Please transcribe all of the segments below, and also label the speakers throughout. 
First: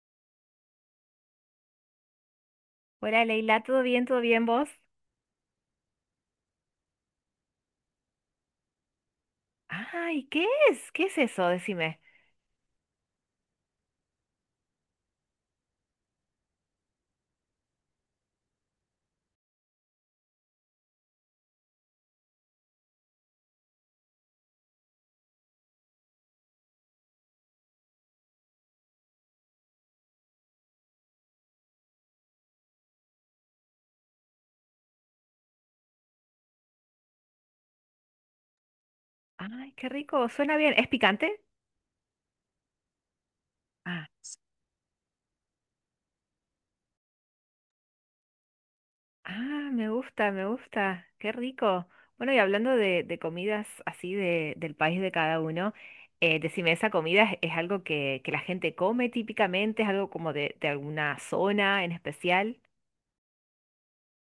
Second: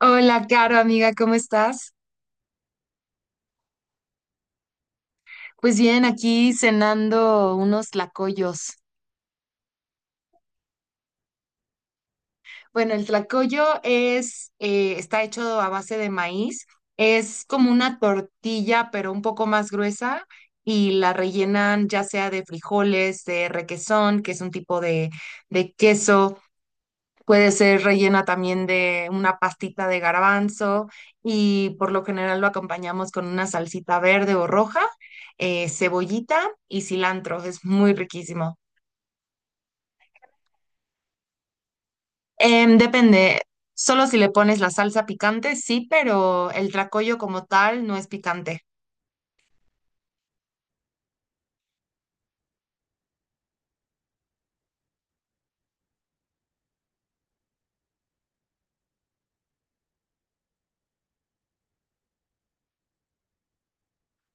Speaker 1: Hola, Caro, amiga, ¿cómo estás?
Speaker 2: Hola Leila, ¿todo bien? ¿Todo bien vos?
Speaker 1: Pues bien, aquí cenando unos tlacoyos.
Speaker 2: Ay, ¿qué es? ¿Qué es eso? Decime.
Speaker 1: Bueno, el tlacoyo está hecho a base de maíz. Es como una tortilla, pero un poco más gruesa y la rellenan ya sea de frijoles, de requesón, que es un tipo de queso. Puede ser rellena también de una pastita de garbanzo y por lo general lo acompañamos con una salsita verde o roja, cebollita y cilantro. Es muy riquísimo.
Speaker 2: Ay, qué rico, suena bien. ¿Es picante?
Speaker 1: Depende,
Speaker 2: Ah,
Speaker 1: solo si le pones la salsa picante, sí, pero el tracollo como tal no es picante.
Speaker 2: ah, me gusta, qué rico. Bueno, y hablando de comidas así de del país de cada uno, decime, ¿esa comida es algo que la gente come típicamente? ¿Es algo como de alguna zona en especial?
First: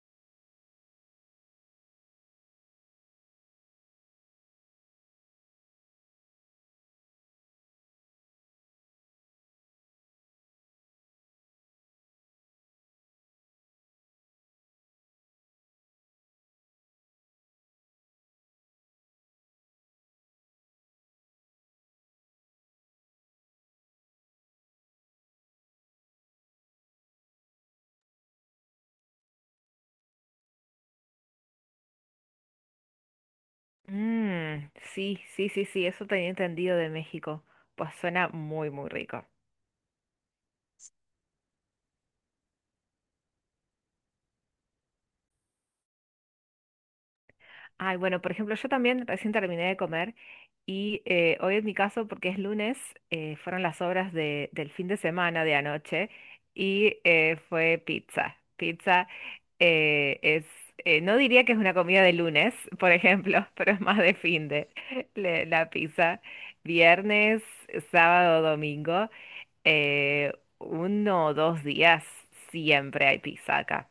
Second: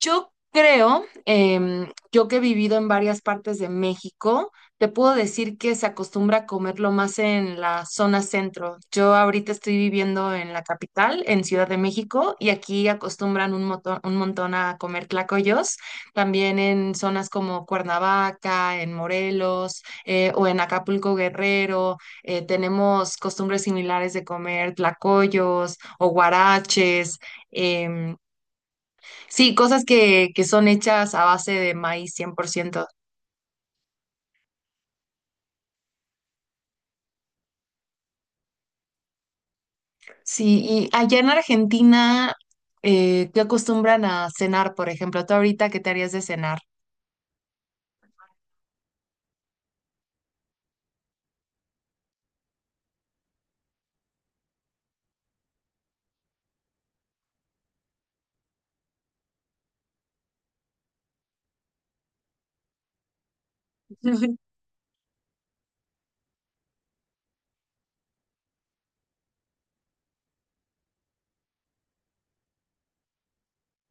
Speaker 1: Yo creo, yo que he vivido en varias partes de México, te puedo decir que se acostumbra a comerlo más en la zona centro. Yo ahorita estoy viviendo en la capital, en Ciudad de México, y aquí acostumbran un montón a comer tlacoyos, también en zonas como Cuernavaca, en Morelos, o en Acapulco Guerrero. Tenemos costumbres similares de comer tlacoyos o guaraches. Sí, cosas que son hechas a base de maíz 100%.
Speaker 2: Mmm, sí, sí, sí, sí, eso tenía entendido de México. Pues suena muy, muy rico.
Speaker 1: Sí, y allá en Argentina, ¿qué acostumbran a cenar, por ejemplo? ¿Tú ahorita qué te harías de cenar?
Speaker 2: Ay, bueno, por ejemplo, yo también recién terminé de comer y hoy en mi caso, porque es lunes, fueron las del fin de semana de anoche y fue pizza. Pizza es, no diría que es una comida de lunes, por ejemplo, pero es más de fin de la pizza. Viernes, sábado, domingo, eh, uno o dos días siempre hay pizza acá.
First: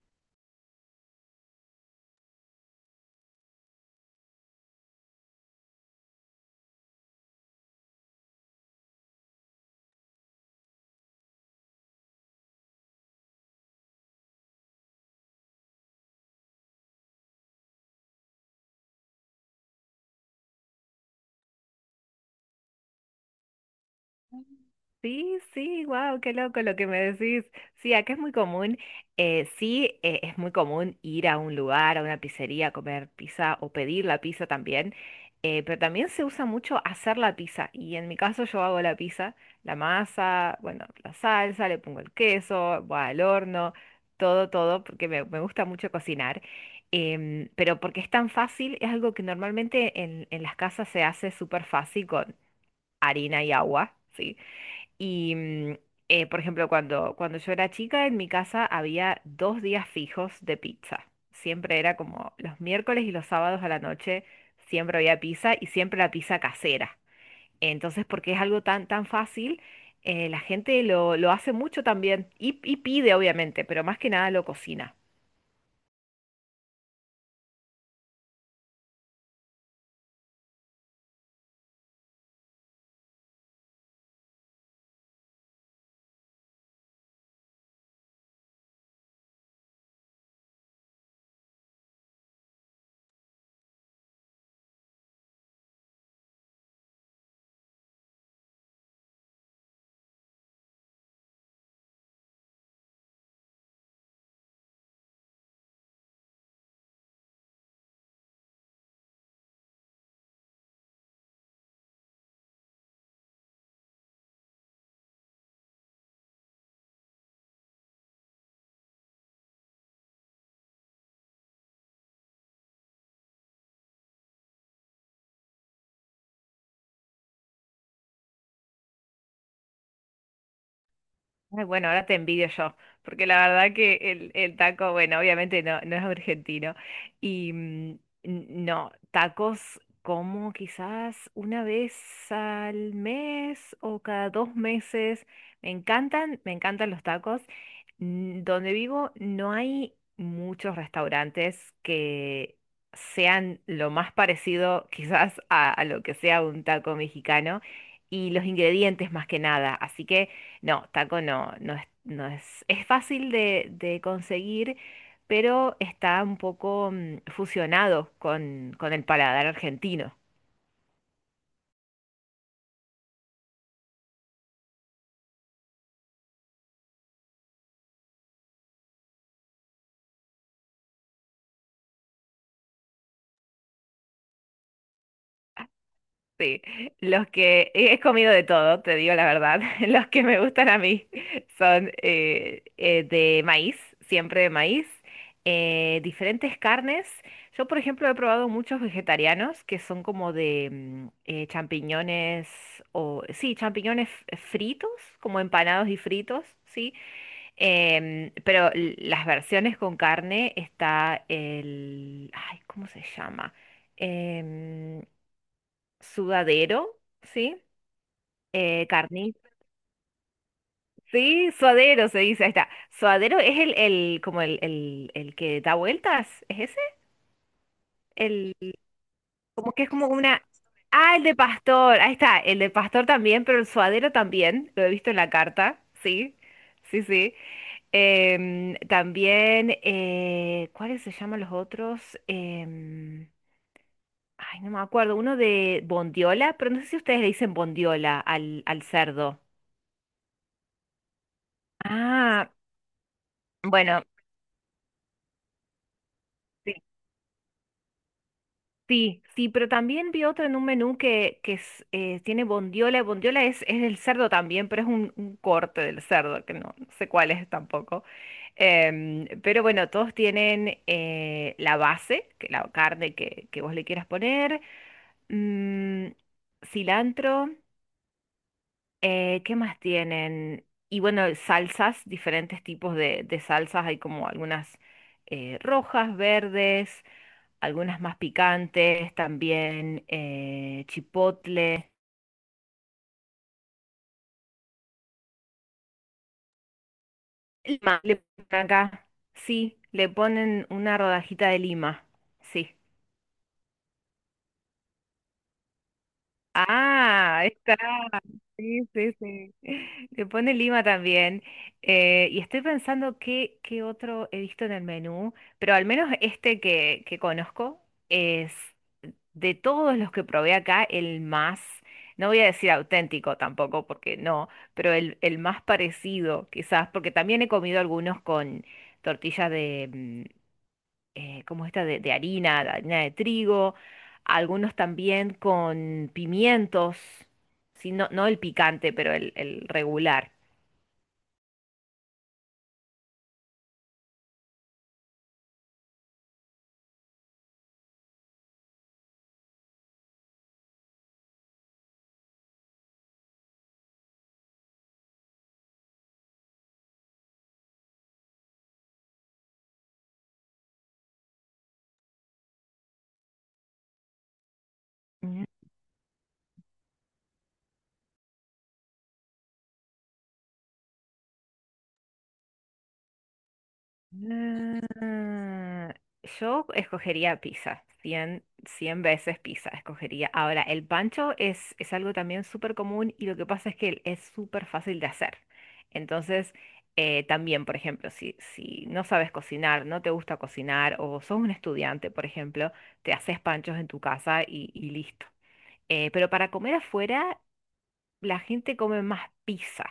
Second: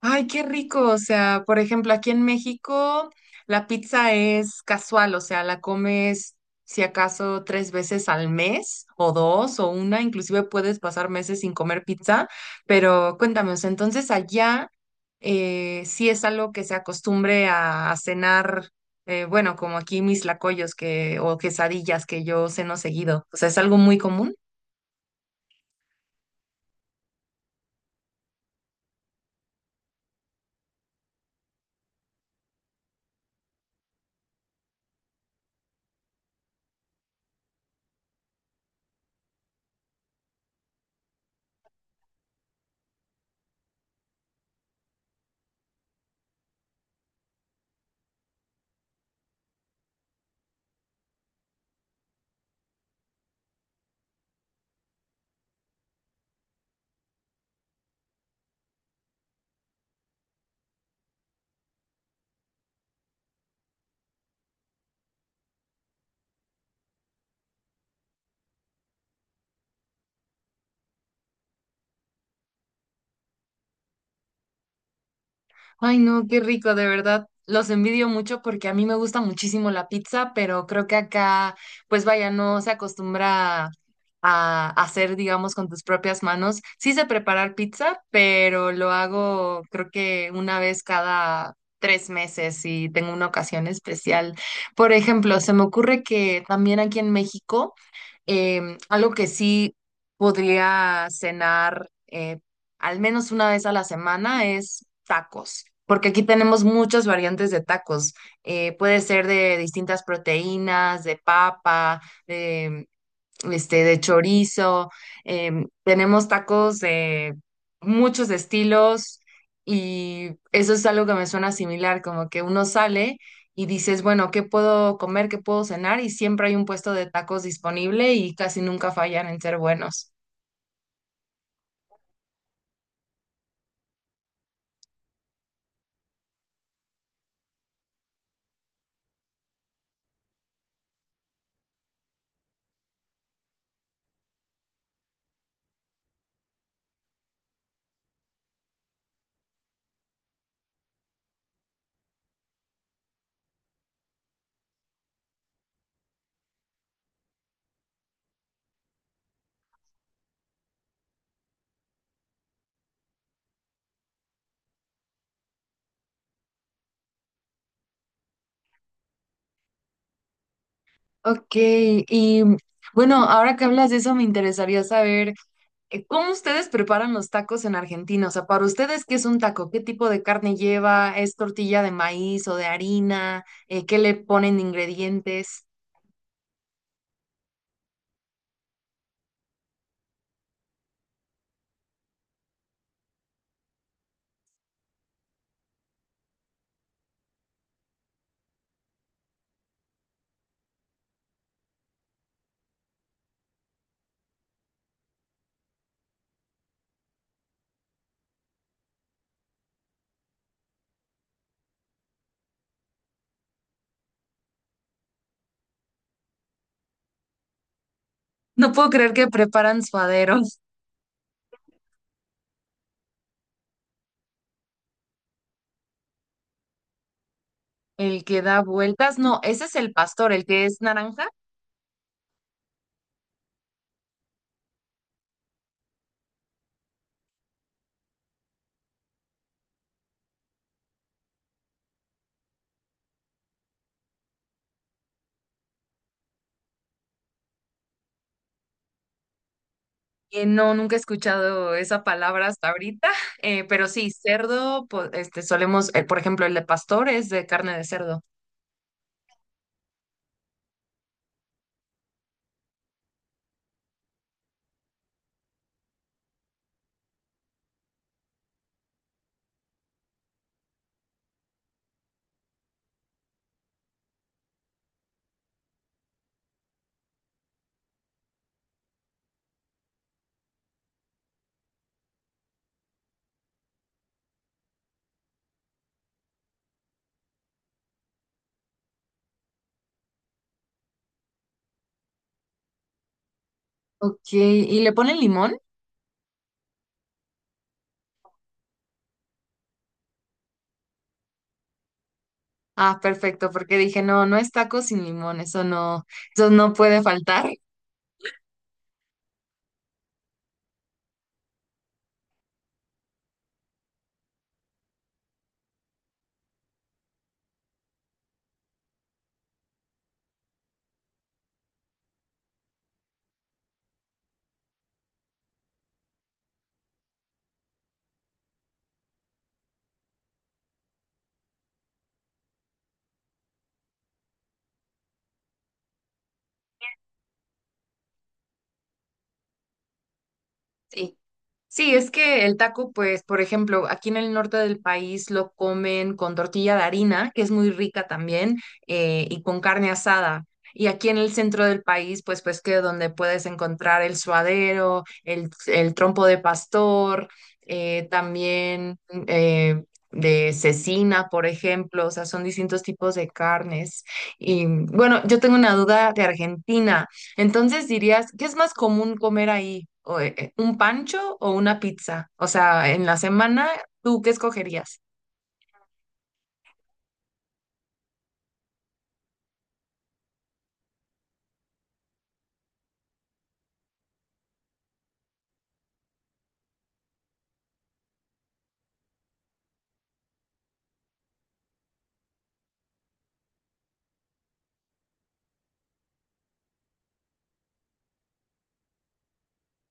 Speaker 1: Ay, qué rico. O sea, por ejemplo, aquí en México la pizza es casual, o sea, la comes si acaso tres veces al mes o dos o una, inclusive puedes pasar meses sin comer pizza, pero cuéntame, o sea, entonces allá, sí es algo que se acostumbre a cenar. Bueno, como aquí mis lacoyos que, o quesadillas que yo ceno seguido, o sea, es algo muy común.
Speaker 2: Sí, sí, wow, qué loco lo que me decís. Sí, acá es muy común, sí, es muy común ir a un lugar, a una pizzería, a comer pizza o pedir la pizza también, pero también se usa mucho hacer la pizza y en mi caso yo hago la pizza, la masa, bueno, la salsa, le pongo el queso, va al horno, todo, todo, porque me gusta mucho cocinar, pero porque es tan fácil, es algo que normalmente en las casas se hace súper fácil con harina y agua, ¿sí? Y, mm, por ejemplo, cuando yo era chica, en mi casa había dos días fijos de pizza. Siempre era como los miércoles y los sábados a la noche, siempre había pizza y siempre la pizza casera. Entonces, porque es algo tan fácil, la gente lo hace mucho también y pide, obviamente, pero más que nada lo cocina.
Speaker 1: Ay, no, qué rico, de verdad. Los envidio mucho porque a mí me gusta muchísimo la pizza, pero creo que acá, pues vaya, no se acostumbra a hacer, digamos, con tus propias manos. Sí sé preparar pizza, pero lo hago creo que una vez cada tres meses y tengo una ocasión especial. Por ejemplo, se me ocurre que también aquí en México, algo que sí podría cenar, al menos una vez a la semana, es tacos, porque aquí tenemos muchas variantes de tacos. Puede ser de distintas proteínas, de papa, este, de chorizo, tenemos tacos de muchos estilos y eso es algo que me suena similar, como que uno sale y dices, bueno, ¿qué puedo comer? ¿Qué puedo cenar? Y siempre hay un puesto de tacos disponible y casi nunca fallan en ser buenos.
Speaker 2: Ay, bueno, ahora te envidio yo, porque la verdad que el taco, bueno, obviamente no, no es argentino. Y mm, no, tacos como quizás una vez al mes o cada dos meses. Me encantan los tacos. Mm, donde vivo no hay muchos restaurantes que sean lo más parecido quizás a lo que sea un taco mexicano y los ingredientes más que nada. Así que... No, taco no, no es, es fácil de conseguir, pero está un poco mm, fusionado con el paladar argentino.
Speaker 1: Ok, y bueno, ahora que hablas de eso, me interesaría saber, ¿cómo ustedes preparan los tacos en Argentina? O sea, para ustedes, ¿qué es un taco? ¿Qué tipo de carne lleva? ¿Es tortilla de maíz o de harina? ¿Qué le ponen de ingredientes?
Speaker 2: Sí, los que he comido de todo, te digo la verdad. Los que me gustan a mí son de maíz, siempre de maíz, diferentes carnes. Yo, por ejemplo, he probado muchos vegetarianos que son como de mm, champiñones o sí, fritos, como empanados y fritos, sí. Em, pero las versiones con carne está el, ay, ¿cómo se llama? Em, sudadero, ¿sí?
Speaker 1: No puedo creer que
Speaker 2: Carni-
Speaker 1: preparan suadero.
Speaker 2: Sí, suadero se dice, ahí está. Suadero es el como el, el que da vueltas, ¿es ese?
Speaker 1: ¿El que
Speaker 2: El,
Speaker 1: da vueltas? No, ese
Speaker 2: como
Speaker 1: es
Speaker 2: que es
Speaker 1: el
Speaker 2: como
Speaker 1: pastor,
Speaker 2: una...
Speaker 1: el que es
Speaker 2: Ah, el
Speaker 1: naranja.
Speaker 2: de pastor, ahí está, el de pastor también, pero el suadero también, lo he visto en la carta, sí, sí, sí. Em, también, ¿cuáles se llaman los otros? Em, ay, no me acuerdo, uno de bondiola, pero no sé si ustedes le dicen bondiola al cerdo.
Speaker 1: No, nunca he escuchado esa palabra
Speaker 2: Ah,
Speaker 1: hasta ahorita, pero
Speaker 2: bueno,
Speaker 1: sí, cerdo, este, solemos, por ejemplo, el de
Speaker 2: sí,
Speaker 1: pastor es de carne de cerdo.
Speaker 2: sí, sí, pero también vi otro en un menú que es, tiene bondiola. Bondiola es el cerdo también, pero es un corte del cerdo, que no, no sé cuál es tampoco. Em, pero bueno, todos tienen la base, que la carne que vos le quieras poner, mm, cilantro, ¿qué más tienen? Y bueno, salsas, diferentes tipos de salsas, hay como algunas rojas, verdes. Algunas más picantes, también chipotle.
Speaker 1: Ok, ¿y le ponen limón?
Speaker 2: Lima, le ponen acá, sí, le ponen una rodajita de lima, sí.
Speaker 1: Ah, perfecto, porque dije, no, no es taco sin limón, eso no puede
Speaker 2: Ah, ahí
Speaker 1: faltar.
Speaker 2: está, sí, sí, sí. Le pone lima también. Y estoy pensando qué, qué otro he visto en el menú, pero al menos este que conozco es de todos los que probé acá, el más, no voy a decir auténtico tampoco, porque no, pero el más parecido, quizás, porque también he comido algunos con tortillas de, mm, ¿cómo es esta? De harina, de harina de trigo, algunos también con pimientos, sí, no, no el picante, pero el regular.
Speaker 1: Sí. Sí, es que el taco, pues, por ejemplo, aquí en el norte del país lo comen con tortilla de harina, que es muy rica también, y con carne asada. Y aquí en el centro del país, pues, pues que donde puedes encontrar el suadero, el trompo de pastor, también eh, de cecina, por ejemplo, o sea, son distintos tipos de carnes. Y bueno, yo tengo una duda de Argentina. Entonces dirías, ¿qué es más común comer ahí? ¿O, Un pancho o una pizza? O sea, en la semana, ¿tú qué escogerías?
Speaker 2: Ah, yo escogería pizza, 100 100 veces pizza escogería. Ahora, el pancho es algo también súper común y lo que pasa es que es súper fácil de hacer. Entonces, también, por ejemplo, si no sabes cocinar, no te gusta cocinar o sos un estudiante, por ejemplo, te haces panchos en tu casa y listo. Pero para comer afuera, la gente come más pizza.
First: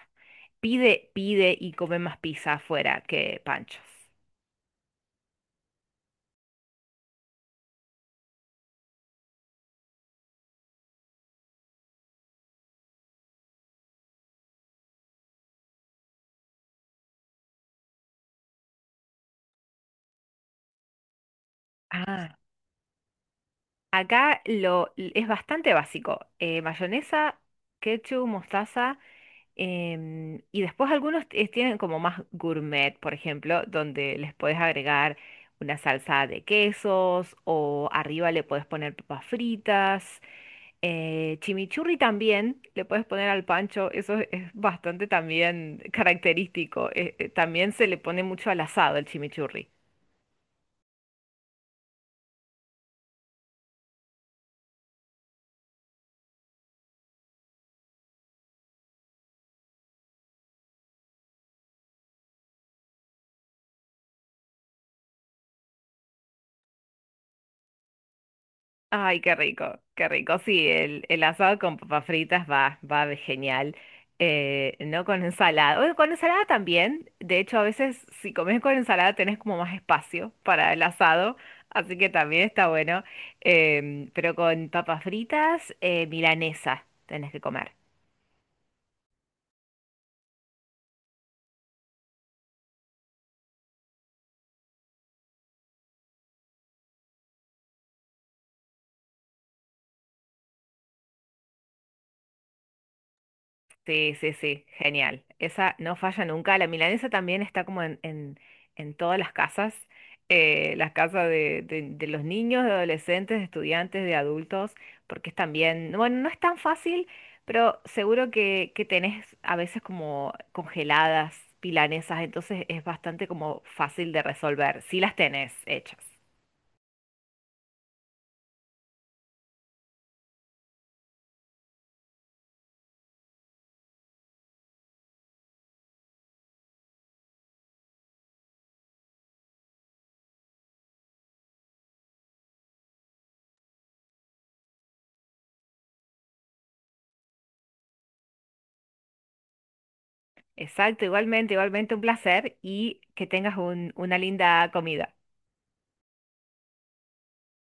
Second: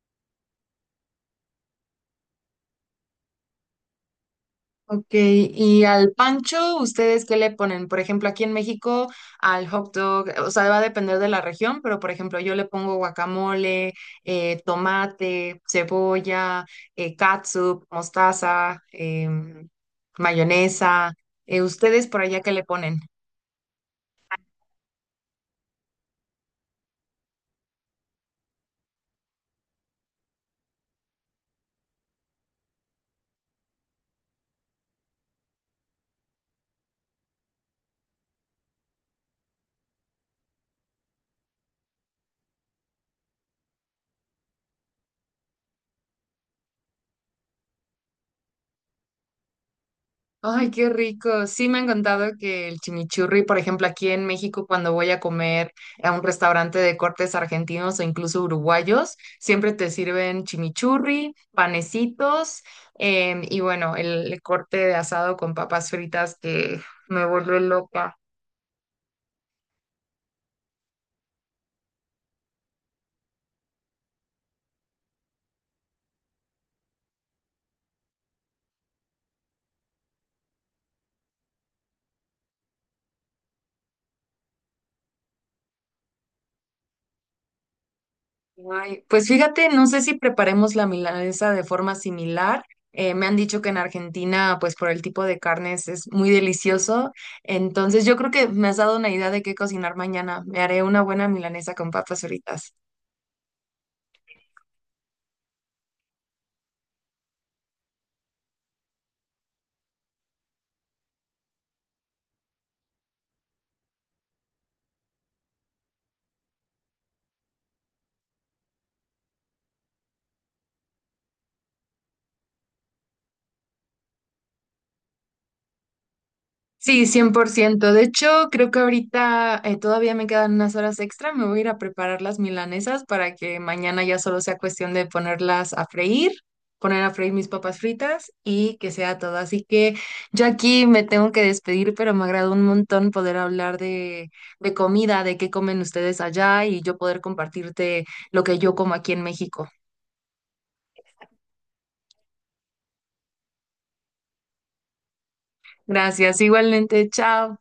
Speaker 2: Pide, pide y come más pizza afuera que panchos.
Speaker 1: Ok, y al pancho, ¿ustedes qué le ponen? Por ejemplo, aquí en México, al hot dog, o sea, va a depender de la región, pero por ejemplo, yo le pongo guacamole, tomate, cebolla, catsup, mostaza, mayonesa. ¿Ustedes por
Speaker 2: Ah,
Speaker 1: allá qué le ponen?
Speaker 2: acá lo, es bastante básico. Eh, mayonesa, ketchup, mostaza. Em, y después algunos tienen como más gourmet, por ejemplo, donde les puedes agregar una salsa de quesos o arriba le puedes poner papas fritas. Eh, chimichurri también le puedes poner al pancho. Eso es bastante también característico. También se le pone mucho al asado el chimichurri.
Speaker 1: Ay, qué rico. Sí, me han contado que el chimichurri, por ejemplo, aquí en México, cuando voy a comer a un restaurante de cortes argentinos o incluso uruguayos, siempre te sirven chimichurri, panecitos, y bueno, el corte de asado con papas fritas que me vuelve loca.
Speaker 2: Ay, qué rico, qué rico. Sí, el asado con papas fritas va, va de genial. No con ensalada. Oye, con ensalada también. De hecho, a veces si comes con ensalada tenés como más espacio para el asado, así que también está bueno. Em, pero con papas fritas, milanesa tenés que comer.
Speaker 1: Ay, pues fíjate, no sé si preparemos la milanesa de forma similar. Me han dicho que en Argentina, pues por el tipo de carnes es muy delicioso. Entonces yo creo que me has dado una idea de qué cocinar mañana. Me haré una buena milanesa con papas fritas.
Speaker 2: Sí, sí, sí, genial. Esa no falla nunca. La milanesa también está como en todas las casas de, de los niños, de adolescentes, de estudiantes, de adultos, porque es también, no, bueno, no es tan fácil, pero seguro que tenés a veces como congeladas milanesas, entonces es bastante como fácil de resolver, si las tenés hechas.
Speaker 1: Sí, 100%. De hecho, creo que ahorita todavía me quedan unas horas extra. Me voy a ir a preparar las milanesas para que mañana ya solo sea cuestión de ponerlas a freír, poner a freír mis papas fritas y que sea todo. Así que yo aquí me tengo que despedir, pero me agradó un montón poder hablar de comida, de qué comen ustedes allá y yo poder compartirte lo que yo como aquí en México.
Speaker 2: Exacto, igualmente, igualmente un placer y que tengas una linda comida.
Speaker 1: Gracias, igualmente, chao.